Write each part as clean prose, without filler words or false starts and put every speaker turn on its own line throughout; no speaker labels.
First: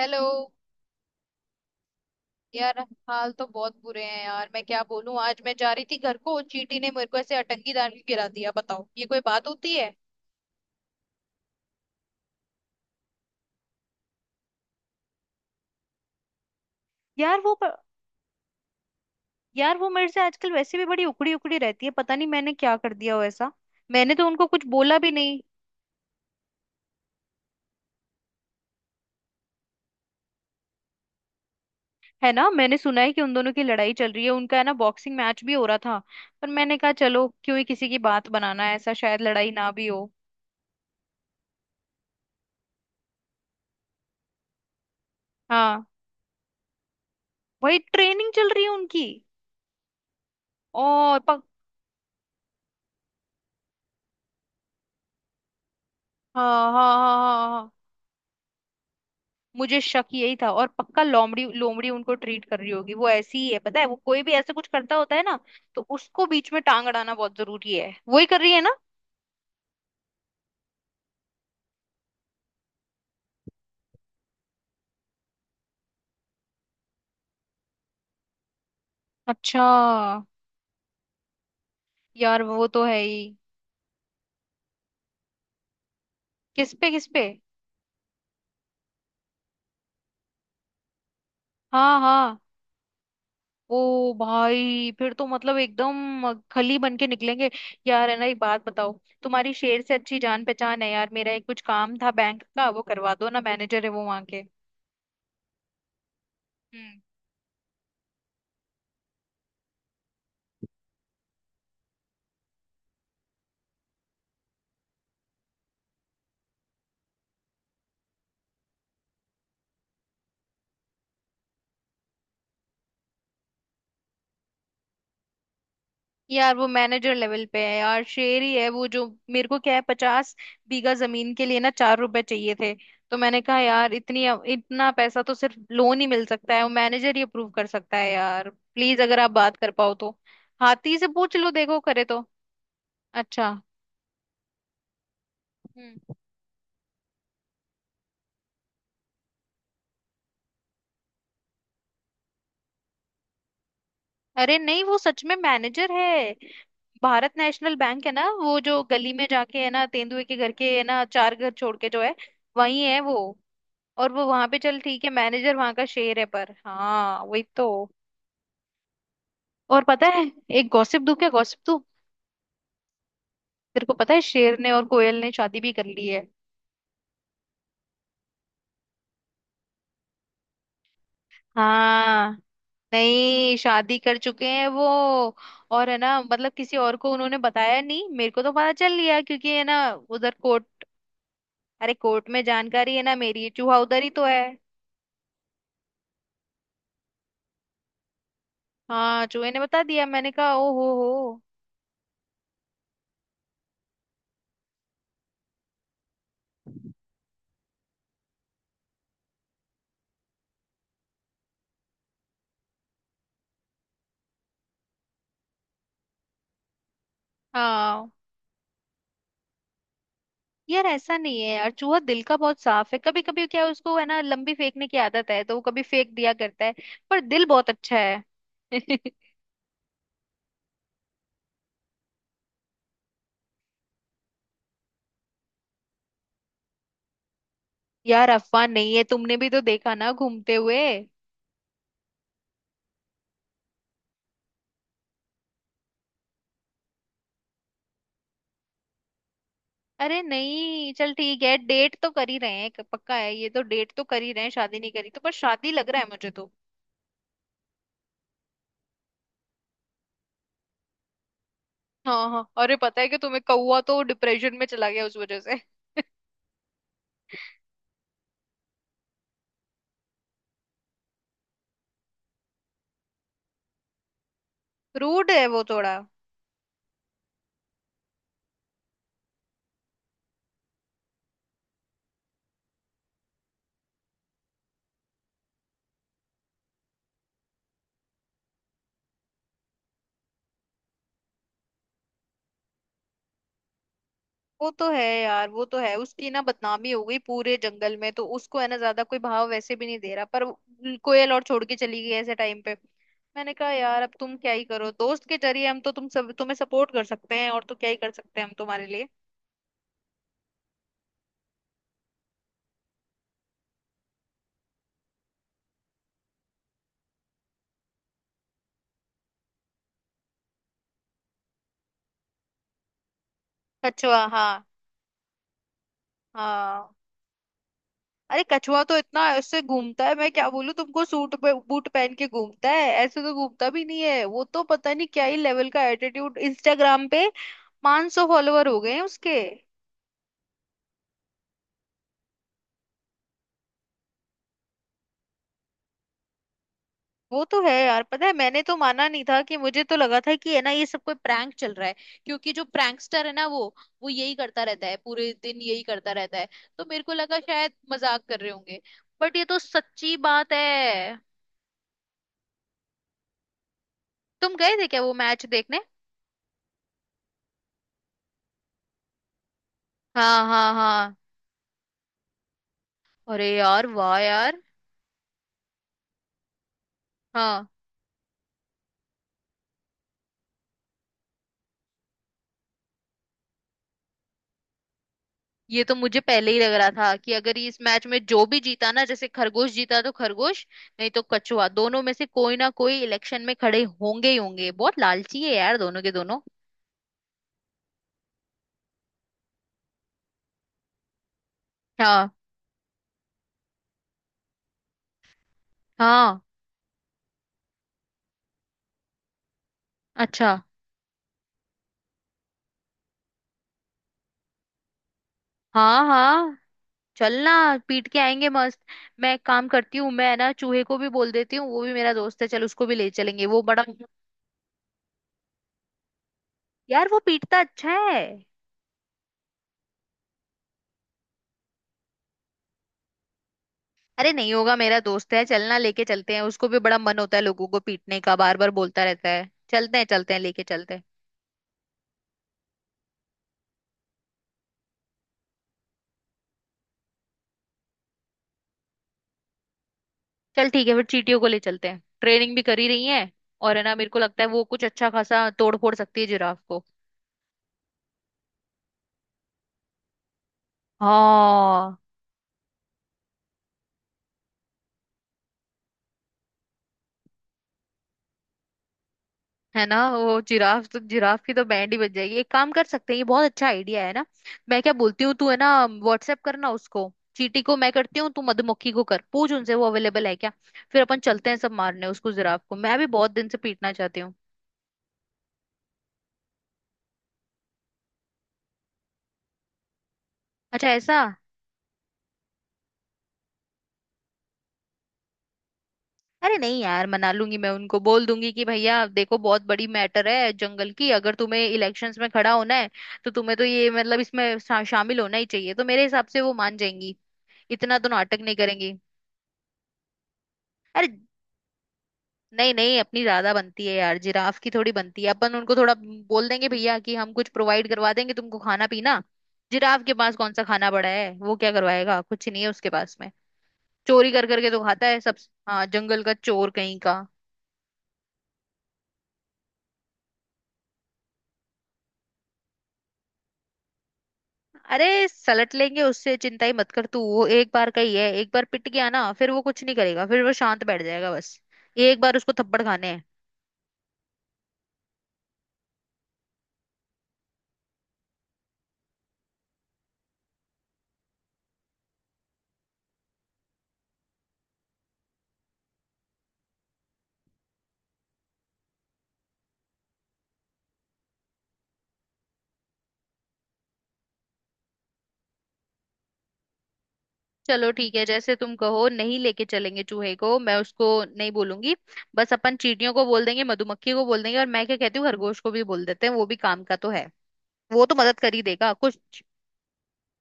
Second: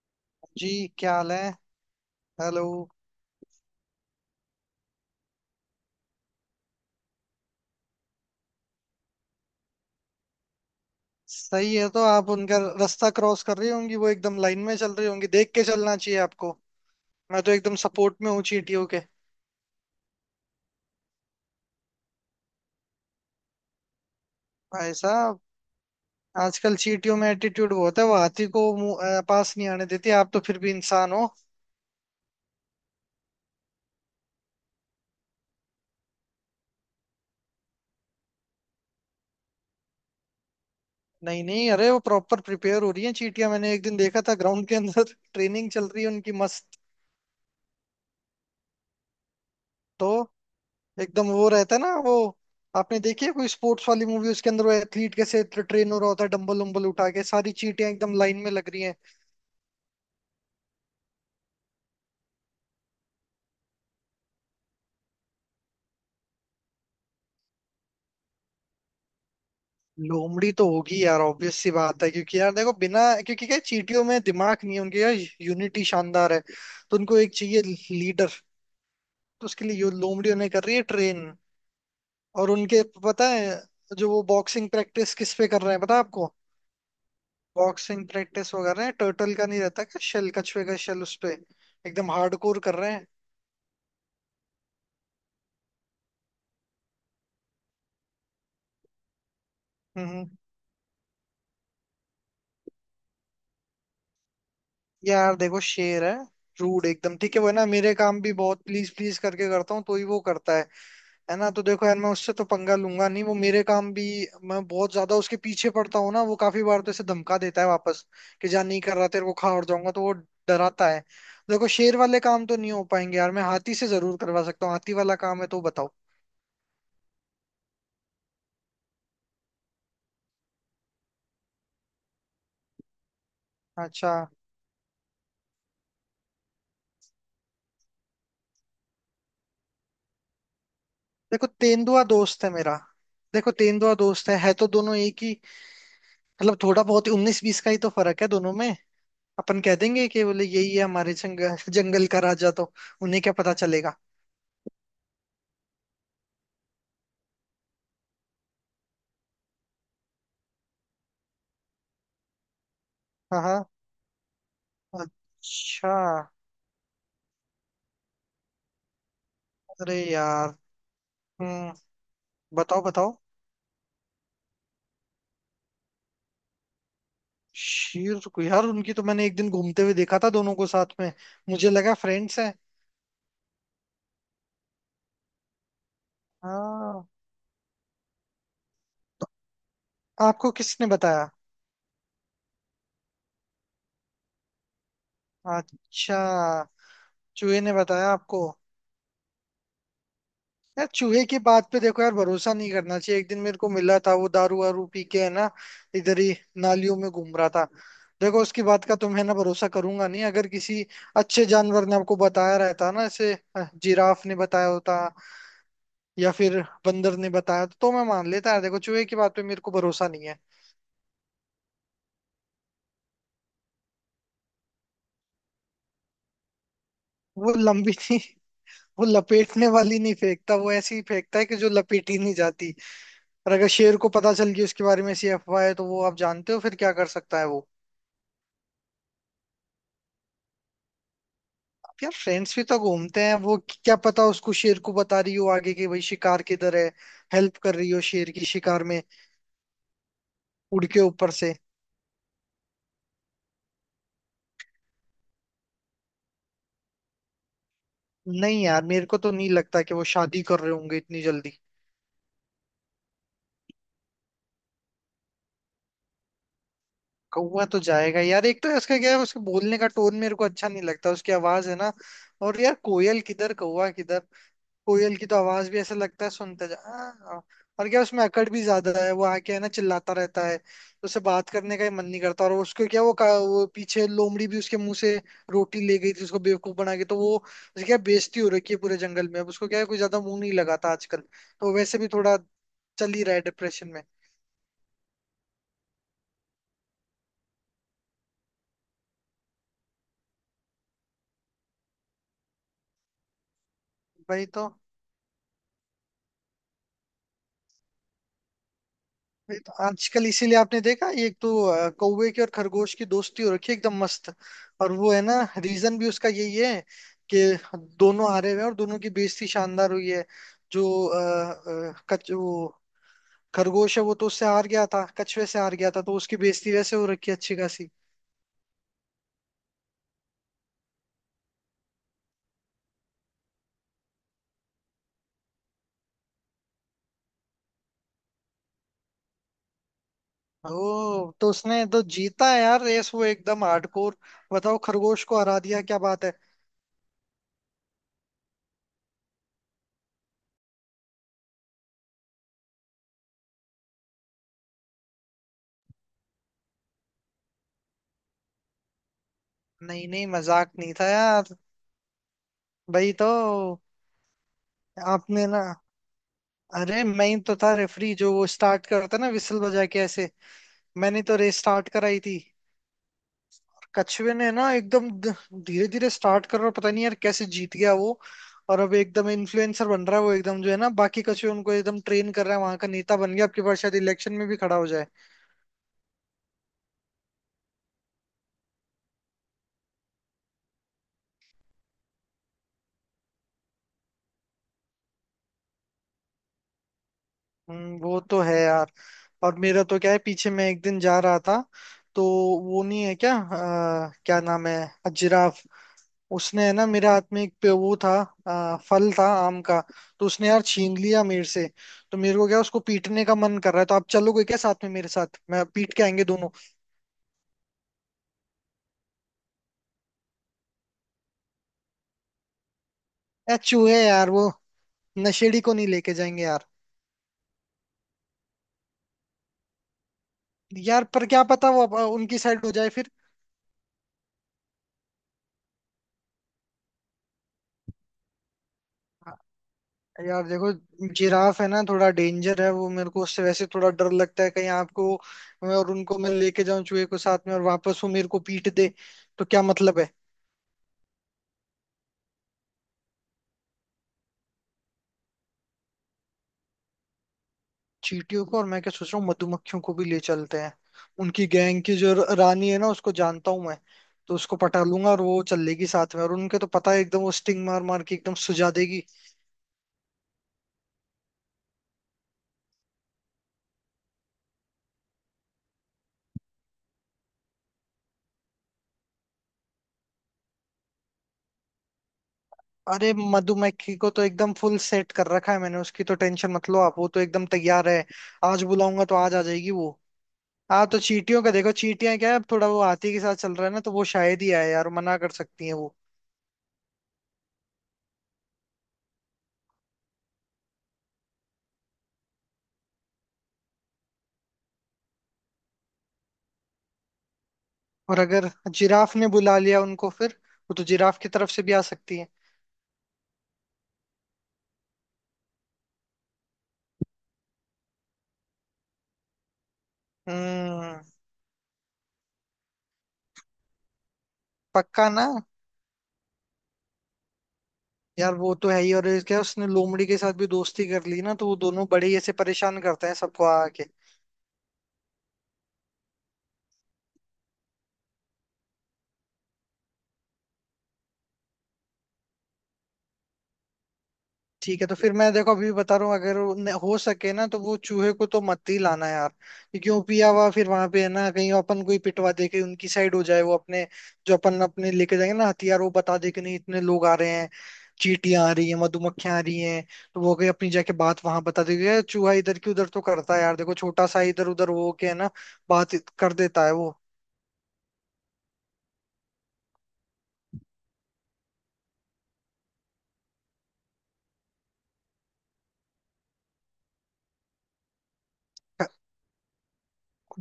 Hello.
जी। क्या हाल है? हेलो।
यार, हाल तो बहुत बुरे हैं यार। मैं क्या बोलूं, आज मैं जा रही थी घर को, चींटी ने मेरे को ऐसे अटंगी डाल के गिरा दिया। बताओ, ये कोई बात होती है।
सही है। तो आप उनका रास्ता क्रॉस कर रही होंगी, वो एकदम लाइन में चल रही होंगी, देख के चलना चाहिए आपको।
यार
मैं तो
वो प-
एकदम सपोर्ट में हूँ चींटियों के।
यार वो मेरे से आजकल वैसे भी बड़ी उखड़ी उखड़ी रहती है, पता नहीं मैंने क्या कर दिया हो ऐसा। मैंने तो उनको कुछ
भाई
बोला भी नहीं।
साहब। आजकल चींटियों में एटीट्यूड बहुत है, वो हाथी को पास नहीं आने देती। आप तो फिर भी इंसान हो।
है ना, मैंने सुना है कि उन दोनों की लड़ाई चल रही है, उनका है ना बॉक्सिंग मैच भी हो रहा था। पर मैंने कहा चलो क्यों ही किसी की बात बनाना है, ऐसा शायद लड़ाई ना भी हो।
नहीं नहीं, अरे वो प्रॉपर प्रिपेयर हो रही है चींटियां। मैंने एक दिन देखा था ग्राउंड के अंदर ट्रेनिंग
हाँ,
चल रही है उनकी मस्त।
वही ट्रेनिंग चल रही है उनकी।
तो
और
एकदम
पक
वो रहता है ना वो। आपने देखी है कोई स्पोर्ट्स वाली मूवी? उसके अंदर वो एथलीट कैसे ट्रेन हो रहा होता है,
हाँ
डंबल
हाँ
उम्बल उठा
हाँ
के।
हाँ
सारी
हाँ।
चींटियां एकदम लाइन में लग रही हैं।
मुझे शक यही था और पक्का लोमड़ी लोमड़ी उनको ट्रीट कर रही होगी। वो ऐसी ही है, पता है, वो कोई भी ऐसे कुछ करता होता है ना, तो उसको बीच में टांग अड़ाना बहुत जरूरी है। वही कर रही है ना।
लोमड़ी तो होगी यार, ऑब्वियस सी बात है। क्योंकि यार देखो, बिना, क्योंकि क्या है, चींटियों में दिमाग नहीं है उनके यार। यूनिटी शानदार है, तो उनको एक चाहिए, लीडर। तो उसके
अच्छा।
लिए लोमड़ी उन्हें कर रही है ट्रेन।
यार
और
वो
उनके
तो है ही।
पता है, जो वो बॉक्सिंग प्रैक्टिस किस पे कर रहे हैं पता है आपको?
किस पे किस पे।
बॉक्सिंग प्रैक्टिस वो कर रहे हैं, टर्टल का नहीं रहता क्या शेल, कछुए का शेल उस पे।
हाँ
एकदम
हाँ।
हार्डकोर कर रहे हैं।
ओ भाई, फिर तो मतलब एकदम खली बन के निकलेंगे। यार है ना, एक बात बताओ। तुम्हारी शेर से
हम्म
अच्छी
हम्म।
जान पहचान है यार, मेरा एक कुछ काम था बैंक का, वो करवा दो ना। मैनेजर है वो वहां के।
यार देखो, शेर है। रूड
हम्म।
एकदम ठीक है वो है ना। मेरे काम भी बहुत प्लीज प्लीज करके करता हूँ तो ही वो करता है। है ना। तो देखो यार, मैं उससे तो पंगा लूंगा नहीं, वो मेरे काम भी। मैं बहुत ज्यादा उसके पीछे पड़ता हूँ ना, वो काफी बार तो ऐसे धमका देता है वापस। कि जा नहीं कर रहा, तेरे को खा और जाऊंगा तो वो। डराता है। देखो, शेर वाले काम तो नहीं हो पाएंगे यार। मैं हाथी से जरूर करवा सकता हूँ, हाथी वाला काम है तो बताओ।
यार वो मैनेजर लेवल पे है यार, शेर ही है वो। जो मेरे को क्या है, पचास बीघा जमीन के लिए ना चार रुपए चाहिए थे। तो मैंने कहा यार
अच्छा।
इतनी, इतना पैसा तो सिर्फ लोन ही मिल सकता है, वो मैनेजर ही अप्रूव कर सकता है। यार प्लीज, अगर आप बात कर पाओ तो। हाथी से पूछ
देखो,
लो, देखो
तेंदुआ
करे तो।
दोस्त है मेरा। देखो,
अच्छा।
तेंदुआ दोस्त है तो दोनों एक ही।
हम्म।
मतलब थोड़ा बहुत उन्नीस बीस का ही तो फर्क है दोनों में। अपन कह देंगे कि बोले, यही है हमारे जंगल जंगल का राजा, तो उन्हें क्या पता चलेगा।
अरे नहीं, वो सच में मैनेजर है। भारत नेशनल बैंक है ना, वो जो गली में जाके है ना, तेंदुए के घर के है ना, चार घर छोड़ के जो है, वही है वो।
हाँ हाँ।
और वो वहां पे चल, ठीक है, मैनेजर वहां का
अच्छा।
शेर है, पर हाँ वही तो। और
अरे
पता है।
यार।
एक गॉसिप दूं? क्या गॉसिप
हम्म।
दूं?
बताओ बताओ।
तेरे को पता है, शेर ने और कोयल ने शादी भी कर ली है।
शेर को यार, उनकी तो मैंने एक दिन घूमते हुए देखा था दोनों को साथ में। मुझे लगा
हाँ।
फ्रेंड्स हैं।
नहीं, शादी कर चुके हैं वो। और है ना, मतलब किसी और
हाँ।
को उन्होंने बताया नहीं, मेरे को तो पता चल लिया
तो
क्योंकि है ना उधर
आपको
कोर्ट,
किसने बताया?
अरे कोर्ट में जानकारी है ना मेरी, चूहा उधर ही तो है।
अच्छा। चूहे ने बताया आपको?
हाँ, चूहे ने बता दिया। मैंने कहा ओ
यार
हो
चूहे की
हो।
बात पे देखो यार, भरोसा नहीं करना चाहिए। एक दिन मेरे को मिला था वो, दारू वारू पी के है ना। इधर ही। नालियों में घूम रहा था। देखो, उसकी बात का तो मैं ना भरोसा करूंगा नहीं। अगर किसी अच्छे जानवर ने आपको बताया रहता ना, ऐसे जिराफ ने बताया होता, या फिर बंदर ने बताया तो मैं
हाँ।
मान लेता यार। देखो, चूहे की बात पे मेरे को भरोसा नहीं है।
यार ऐसा नहीं है यार, चूहा दिल का बहुत साफ है। कभी कभी क्या है, उसको है ना लंबी फेंकने की आदत है, तो वो कभी फेंक दिया करता है, पर दिल
वो
बहुत
लंबी
अच्छा
नहीं।
है।
वो लपेटने वाली नहीं फेंकता, वो ऐसी ही फेंकता है कि जो लपेटी नहीं जाती। और अगर शेर को पता चल गई, उसके बारे में ऐसी अफवाह है, तो वो आप जानते हो फिर क्या कर सकता है वो।
यार अफवाह नहीं है, तुमने भी तो देखा ना घूमते हुए।
अब यार, फ्रेंड्स भी तो घूमते हैं। वो क्या पता, उसको, शेर को बता रही हो आगे, कि भाई शिकार किधर है। हेल्प कर रही हो शेर की शिकार में।
अरे
उड़
नहीं,
के
चल
ऊपर
ठीक
से।
है, डेट तो कर ही रहे हैं, पक्का है ये तो, डेट तो कर ही रहे हैं, शादी नहीं करी तो, पर शादी लग रहा है मुझे तो।
नहीं यार, मेरे को तो नहीं लगता कि वो शादी कर रहे होंगे इतनी जल्दी।
हाँ हाँ, अरे पता है कि तुम्हें, कौवा तो डिप्रेशन में चला गया उस वजह से।
कौवा तो जाएगा यार। एक तो उसका क्या है, उसके बोलने का टोन मेरे को अच्छा नहीं लगता, उसकी आवाज है ना। और यार, कोयल किधर, कौवा किधर। कोयल की
रूड
तो
है वो
आवाज भी
थोड़ा।
ऐसा लगता है सुनते जा। और क्या उसमें अकड़ भी ज्यादा है, वो आके है ना चिल्लाता रहता है, तो उसे बात करने का ही मन नहीं करता। और उसको क्या, वो वो पीछे लोमड़ी भी उसके मुंह से रोटी ले गई थी, उसको बेवकूफ बना के, तो वो उसे क्या, बेइज्जती हो रखी है पूरे जंगल में। अब उसको क्या है, कोई ज्यादा मुंह नहीं लगाता आजकल, तो वैसे भी थोड़ा चल ही रहा है डिप्रेशन में।
वो तो है यार, वो तो है, उसकी ना बदनामी हो गई पूरे जंगल में, तो उसको है ना ज्यादा कोई भाव वैसे भी नहीं दे रहा, पर कोयल और छोड़ के चली गई ऐसे टाइम पे। मैंने कहा यार अब तुम
वही
क्या ही
तो।
करो, दोस्त के जरिए हम तो तुम सब तुम्हें सपोर्ट कर सकते हैं, और तो क्या ही कर सकते हैं हम तुम्हारे लिए।
ये तो आजकल इसीलिए आपने देखा, ये एक तो कौवे की और खरगोश की दोस्ती हो रखी है एकदम मस्त। और वो है ना, रीजन भी उसका यही है, कि दोनों हारे हुए हैं और दोनों की बेइज्जती शानदार हुई है। जो अ, अ, कच वो खरगोश है, वो
कछुआ,
तो उससे
हाँ।
हार गया था, कछुए से हार गया था, तो उसकी बेइज्जती
हाँ।
वैसे हो रखी है अच्छी खासी।
अरे कछुआ तो इतना ऐसे घूमता है, मैं क्या बोलूं तुमको, सूट पे बूट पहन के घूमता है, ऐसे तो घूमता भी नहीं है वो तो, पता नहीं क्या ही लेवल का एटीट्यूड। इंस्टाग्राम पे 500 फॉलोवर हो गए हैं उसके।
ओ, तो उसने तो जीता है यार रेस, वो एकदम हार्डकोर। बताओ, खरगोश को हरा दिया, क्या बात है।
वो तो है यार। पता है मैंने तो माना नहीं था, कि मुझे तो लगा था कि है ना ये सब कोई प्रैंक चल रहा है, क्योंकि जो प्रैंकस्टर है ना वो यही करता रहता है पूरे दिन, यही करता रहता है। तो मेरे को लगा शायद मजाक कर रहे होंगे, बट ये तो
नहीं
सच्ची
नहीं,
बात
मजाक नहीं था
है।
यार। भाई तो।
तुम गए थे क्या वो मैच
आपने ना।
देखने?
अरे, मैं ही तो था रेफरी, जो वो स्टार्ट करता ना विसल बजा के ऐसे।
हाँ हाँ हाँ।
मैंने तो रेस स्टार्ट कराई थी।
अरे यार, वाह
कछुए ने
यार।
ना एकदम धीरे धीरे स्टार्ट कर, और पता नहीं यार कैसे
हाँ।
जीत गया वो। और अब एकदम इन्फ्लुएंसर बन रहा है वो एकदम, जो है ना बाकी कछुए उनको एकदम ट्रेन कर रहा है, वहां का नेता बन गया। अब की बार शायद इलेक्शन में भी खड़ा हो जाए।
ये तो मुझे पहले ही लग रहा था, कि अगर ये इस मैच में जो भी जीता ना, जैसे खरगोश जीता तो खरगोश, नहीं तो कछुआ, दोनों में से कोई ना कोई इलेक्शन में खड़े होंगे ही होंगे, बहुत लालची है यार दोनों के दोनों।
वो तो है यार। और मेरा तो क्या है, पीछे मैं एक दिन जा रहा था, तो
हाँ
वो नहीं है क्या, क्या नाम है, जिराफ।
हाँ।
उसने है ना मेरे हाथ में एक पे वो था, फल था आम का। तो उसने
अच्छा।
यार छीन लिया मेरे से। तो मेरे को क्या, उसको पीटने का मन कर रहा है, तो आप चलोगे क्या साथ में मेरे साथ? मैं पीट के
हाँ
आएंगे दोनों।
हाँ, चलना। पीट के आएंगे मस्त। मैं एक काम करती हूँ, मैं ना चूहे को भी बोल देती हूँ, वो भी मेरा दोस्त है, चल उसको भी ले चलेंगे,
यार
वो बड़ा।
चूहे यार, वो नशेड़ी को नहीं लेके जाएंगे यार।
यार वो पीटता अच्छा है।
यार पर क्या पता वो उनकी साइड हो जाए फिर।
अरे नहीं होगा, मेरा दोस्त है, चलना लेके चलते हैं उसको भी, बड़ा मन होता है लोगों को पीटने का, बार बार बोलता रहता है, चलते हैं
यार
लेके
देखो,
चलते हैं।
जिराफ है ना थोड़ा डेंजर है वो, मेरे को उससे वैसे थोड़ा डर लगता है, कहीं आपको। मैं और उनको, मैं लेके जाऊं चूहे को साथ में, और वापस वो मेरे को पीट दे। तो क्या मतलब है।
चल ठीक है, फिर चींटियों को ले चलते हैं, ट्रेनिंग भी करी रही है, और है ना मेरे को लगता है वो कुछ अच्छा खासा तोड़ फोड़ सकती है जिराफ को।
चींटियों को, और मैं क्या सोच रहा हूँ, मधुमक्खियों को भी ले चलते हैं। उनकी गैंग
हाँ।
की जो रानी है ना, उसको जानता हूँ मैं। तो उसको पटा लूंगा और वो चल लेगी साथ में, और उनके तो पता है, एकदम वो स्टिंग मार मार के एकदम सुझा देगी।
है ना, वो जिराफ तो, जिराफ की तो बैंड ही बज जाएगी। एक काम कर सकते हैं, ये बहुत अच्छा आइडिया है ना। मैं क्या बोलती हूँ, तू है ना व्हाट्सएप करना उसको, चींटी को मैं करती हूँ, तू मधुमक्खी को कर, पूछ उनसे वो अवेलेबल है क्या। फिर अपन चलते हैं सब मारने उसको, जिराफ को मैं भी
अरे,
बहुत दिन से पीटना
मधुमक्खी को
चाहती
तो
हूँ।
एकदम फुल सेट कर रखा है मैंने, उसकी तो टेंशन मत लो आप, वो तो एकदम तैयार है। आज बुलाऊंगा तो आज आ जाएगी वो। हाँ,
अच्छा,
तो
ऐसा?
चींटियों का देखो, चींटियां क्या है, अब थोड़ा वो हाथी के साथ चल रहा है ना, तो वो शायद ही आए यार, मना कर सकती है वो।
अरे नहीं यार, मना लूंगी मैं उनको, बोल दूंगी कि भैया देखो बहुत बड़ी मैटर है जंगल की, अगर तुम्हें इलेक्शंस में खड़ा होना है तो तुम्हें तो ये मतलब इसमें शामिल होना ही चाहिए, तो मेरे हिसाब से वो मान जाएंगी। इतना तो
और
नाटक
अगर
नहीं करेंगी।
जिराफ ने बुला लिया उनको फिर, वो तो
अरे
जिराफ की तरफ से भी आ सकती है।
नहीं नहीं, अपनी ज्यादा बनती है यार, जिराफ की थोड़ी बनती है। अपन उनको थोड़ा बोल देंगे भैया कि हम कुछ प्रोवाइड करवा देंगे तुमको, खाना पीना। जिराफ के पास कौन सा खाना
हम्म।
पड़ा है, वो क्या करवाएगा, कुछ नहीं है उसके पास में, चोरी कर करके तो खाता
पक्का
है
ना?
सब। हाँ, जंगल का चोर कहीं का।
यार वो तो है ही, और क्या उसने लोमड़ी के साथ भी दोस्ती कर ली ना, तो वो दोनों बड़े ही ऐसे परेशान करते हैं सबको आके।
अरे सलट लेंगे उससे, चिंता ही मत कर तू। वो एक बार का ही है, एक बार पिट गया ना फिर वो कुछ नहीं करेगा, फिर वो शांत बैठ जाएगा बस। एक बार उसको थप्पड़ खाने हैं।
ठीक है, तो फिर मैं देखो, अभी भी बता रहा हूँ, अगर वो हो सके ना, तो वो चूहे को तो मत ही लाना यार। क्योंकि वो पिया हुआ फिर वहां पे है ना, कहीं अपन कोई पिटवा दे के उनकी साइड हो जाए वो अपने। जो अपन अपने लेके जाएंगे ना हथियार, वो बता दे कि नहीं, इतने लोग आ रहे हैं। चींटियां आ रही हैं, मधुमक्खियां आ रही हैं। तो वो कहीं अपनी जाके बात वहां बता देगी यार, चूहा इधर की उधर तो करता है यार, देखो छोटा सा इधर उधर हो के है ना बात कर देता है वो।
चलो ठीक है, जैसे तुम कहो, नहीं लेके चलेंगे चूहे को, मैं उसको नहीं बोलूंगी। बस अपन चींटियों को बोल देंगे, मधुमक्खी को बोल देंगे, और मैं क्या कहती हूँ, खरगोश को भी बोल देते हैं, वो भी काम का तो है। वो तो मदद कर ही देगा कुछ।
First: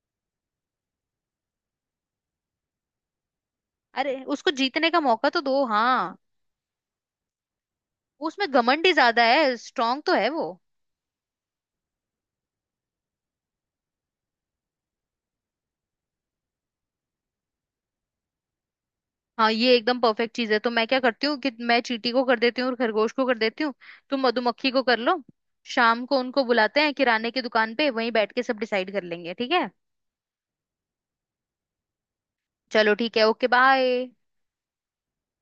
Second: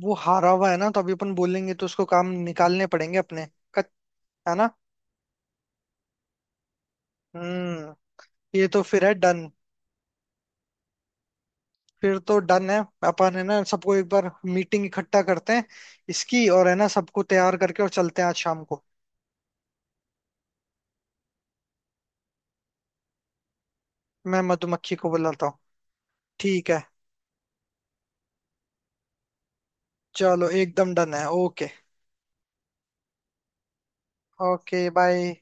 वो हारा हुआ है ना, तो अभी अपन बोलेंगे तो उसको काम निकालने पड़ेंगे अपने। कच-
अरे उसको
है ना।
जीतने का मौका तो दो, हाँ।
हम्म।
उसमें
ये तो
घमंड ही
फिर है
ज्यादा
डन।
है, स्ट्रांग तो है वो।
फिर तो डन है। अपन है ना सबको एक बार मीटिंग इकट्ठा करते हैं इसकी, और है ना सबको तैयार करके और चलते हैं आज शाम को।
हाँ, ये एकदम परफेक्ट चीज है। तो मैं क्या करती हूँ कि मैं चींटी को कर देती हूँ और खरगोश को कर देती हूँ, तुम
मैं
मधुमक्खी को
मधुमक्खी
कर
को
लो।
बुलाता हूँ।
शाम को उनको
ठीक
बुलाते
है।
हैं किराने की दुकान पे, वहीं बैठ के सब डिसाइड कर लेंगे, ठीक है।
चलो एकदम डन है, ओके।
चलो ठीक है, ओके बाय।
Okay bye.